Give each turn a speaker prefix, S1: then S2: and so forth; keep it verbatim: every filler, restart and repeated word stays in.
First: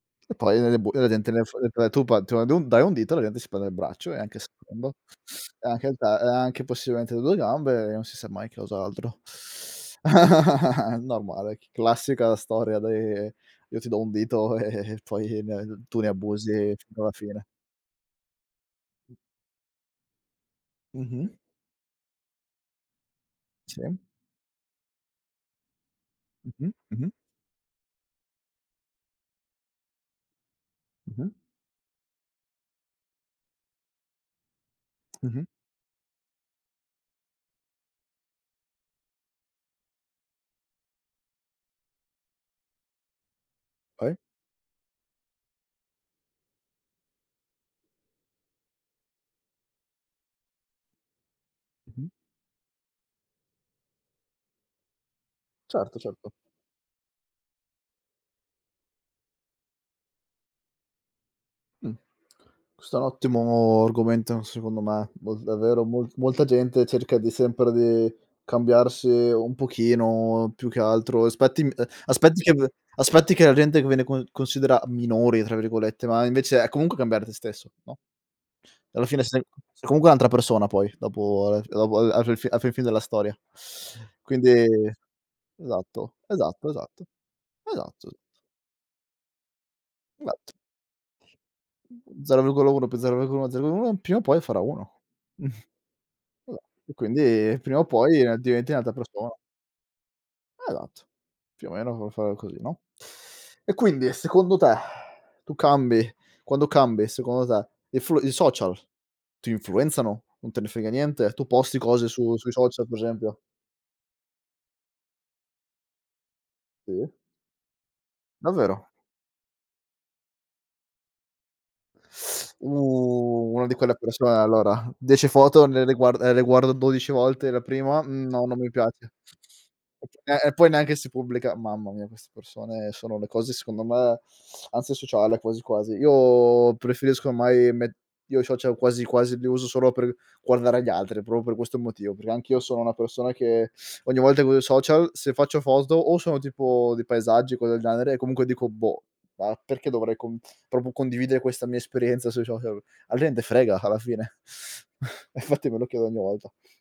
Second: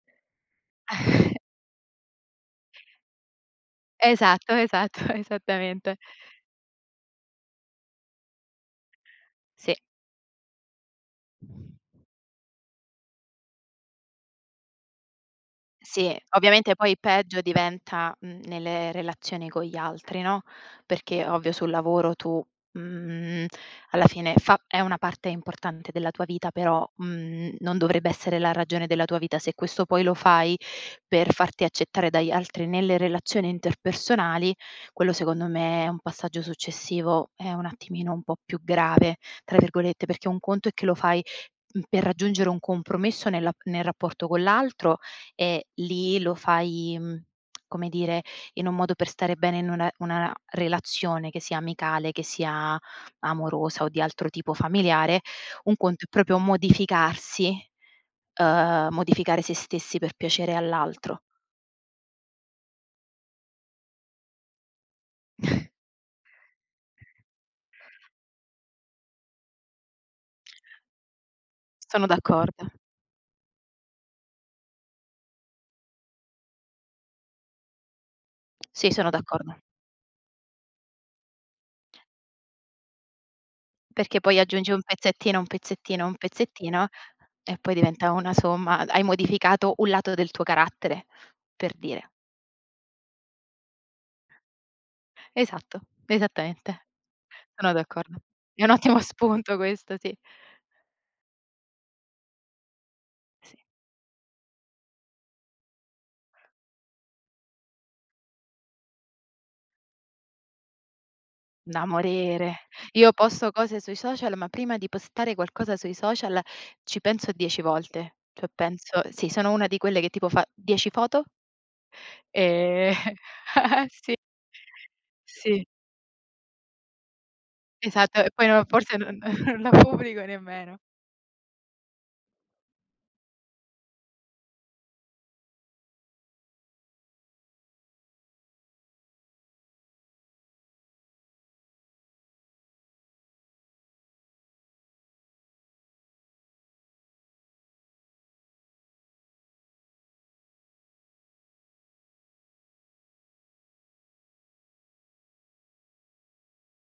S1: E poi, nelle bu eh, la gente nel su ehm, tu pa tu da dai un dito, la gente si prende il braccio e anche il
S2: Esatto,
S1: secondo,
S2: esatto,
S1: e anche il
S2: esattamente.
S1: te e anche possibilmente le due gambe e non si sa mai cos'altro.
S2: Sì.
S1: Normale, c classica storia dei, Io ti do un dito e poi ne tu ne
S2: Sì.
S1: abusi
S2: Ovviamente, poi
S1: fino alla
S2: peggio
S1: fine.
S2: diventa, mhmm, nelle
S1: Mh.
S2: relazioni con gli altri, no, perché
S1: Mh-mh.
S2: ovvio, sul lavoro tu, mhmm,
S1: Sì.
S2: alla fine fa è una parte importante della tua vita,
S1: Mh-mh.
S2: però,
S1: Mh-mh.
S2: mhmm, non dovrebbe essere la ragione della tua vita. Se questo poi lo fai
S1: Mh-mh.
S2: per farti accettare dagli altri nelle relazioni interpersonali, quello
S1: Mh-mh.
S2: secondo me è un passaggio successivo, è un attimino un po' più "grave", tra virgolette, perché un conto è che lo fai, uhm, per raggiungere un compromesso nella nel
S1: Poi?
S2: rapporto con l'altro, e lì lo fai, mhmm, come dire, in un modo per stare bene in una una relazione che sia
S1: Mh-mh.
S2: amicale, che sia amorosa o di altro tipo familiare, un
S1: Certo,
S2: conto è
S1: certo.
S2: proprio modificarsi, uhm, modificare se stessi per piacere all'altro.
S1: Mh. Questo è un ottimo argomento, secondo me. Mol davvero mol molta gente cerca di sempre di cambiarsi un pochino, più che altro aspetti m ehm,
S2: Sono
S1: aspetti che v
S2: d'accordo.
S1: aspetti che la gente viene con considera "minori" tra virgolette, ma invece, è comunque cambiare te stesso, no.
S2: Sì,
S1: Alla
S2: sono
S1: fine, sei
S2: d'accordo.
S1: comque un'altra persona poi, dopo al f dopo al alla fi fi alla fi fin della storia.
S2: Perché poi
S1: Quindi
S2: aggiungi un pezzettino, un pezzettino,
S1: esatto,
S2: un
S1: esatto,
S2: pezzettino
S1: esatto,
S2: e poi diventa
S1: esatto.
S2: una somma d hai modificato u lato del tuo
S1: ematto.
S2: carattere, per dire.
S1: zero virgola uno più zero virgola uno zero virgola uno, pima o poi farà uno.
S2: Esatto,
S1: Esa
S2: esattamente.
S1: e quindi,
S2: Sono
S1: prima o
S2: d'accordo.
S1: poi
S2: È
S1: diventi
S2: un
S1: un'altra
S2: ottimo
S1: persona.
S2: spunto questo, sì.
S1: Esatto, più o meno come fare così, no.
S2: Sì.
S1: E quindi, secondo te, tu cambi quando cambi, secondo te, i flu i social ti influenzano? Non te ne frega niente? Tu posti
S2: Da
S1: cose su sui
S2: morire.
S1: social, per
S2: Io
S1: esempio?
S2: posto cose sui social, ma prima di postare qualcosa sui social, ci
S1: Sì.
S2: penso dieci volte. cho,
S1: Davvero?
S2: penso sì, sono una di quelle che, tipo, fa dieci foto Eh,
S1: Oh, una di quelle
S2: sì.
S1: persone, allora. dieci
S2: Sì.
S1: foto ne le guar ehm, le guarda dodici volte, la prima:
S2: Esatto,
S1: “Mhmm,
S2: e poi
S1: no, non
S2: no
S1: mi
S2: forse
S1: piace.”
S2: non, non la pubblico
S1: E e poi
S2: nemmeno.
S1: neanche si pubblica. Mamma mia, queste persone sono le cose, secondo me, ansia sociale quasi, quasi. Io preferisco, ommai, met io ciocial quasi, quasi li uso solo per guardare gli altri, proprio questo motivo. Perché, anch'io sono una persona che ogni volta che uso i social se faccio foto, o sono tipo di paesaggi o cose del genere e comunque dico: “Boh, ma perché dovrei, com propio condividere questa mia esperienza sui sohial?” Alla gente frega, alla fine? Infatti me lo chiedo ogni volta.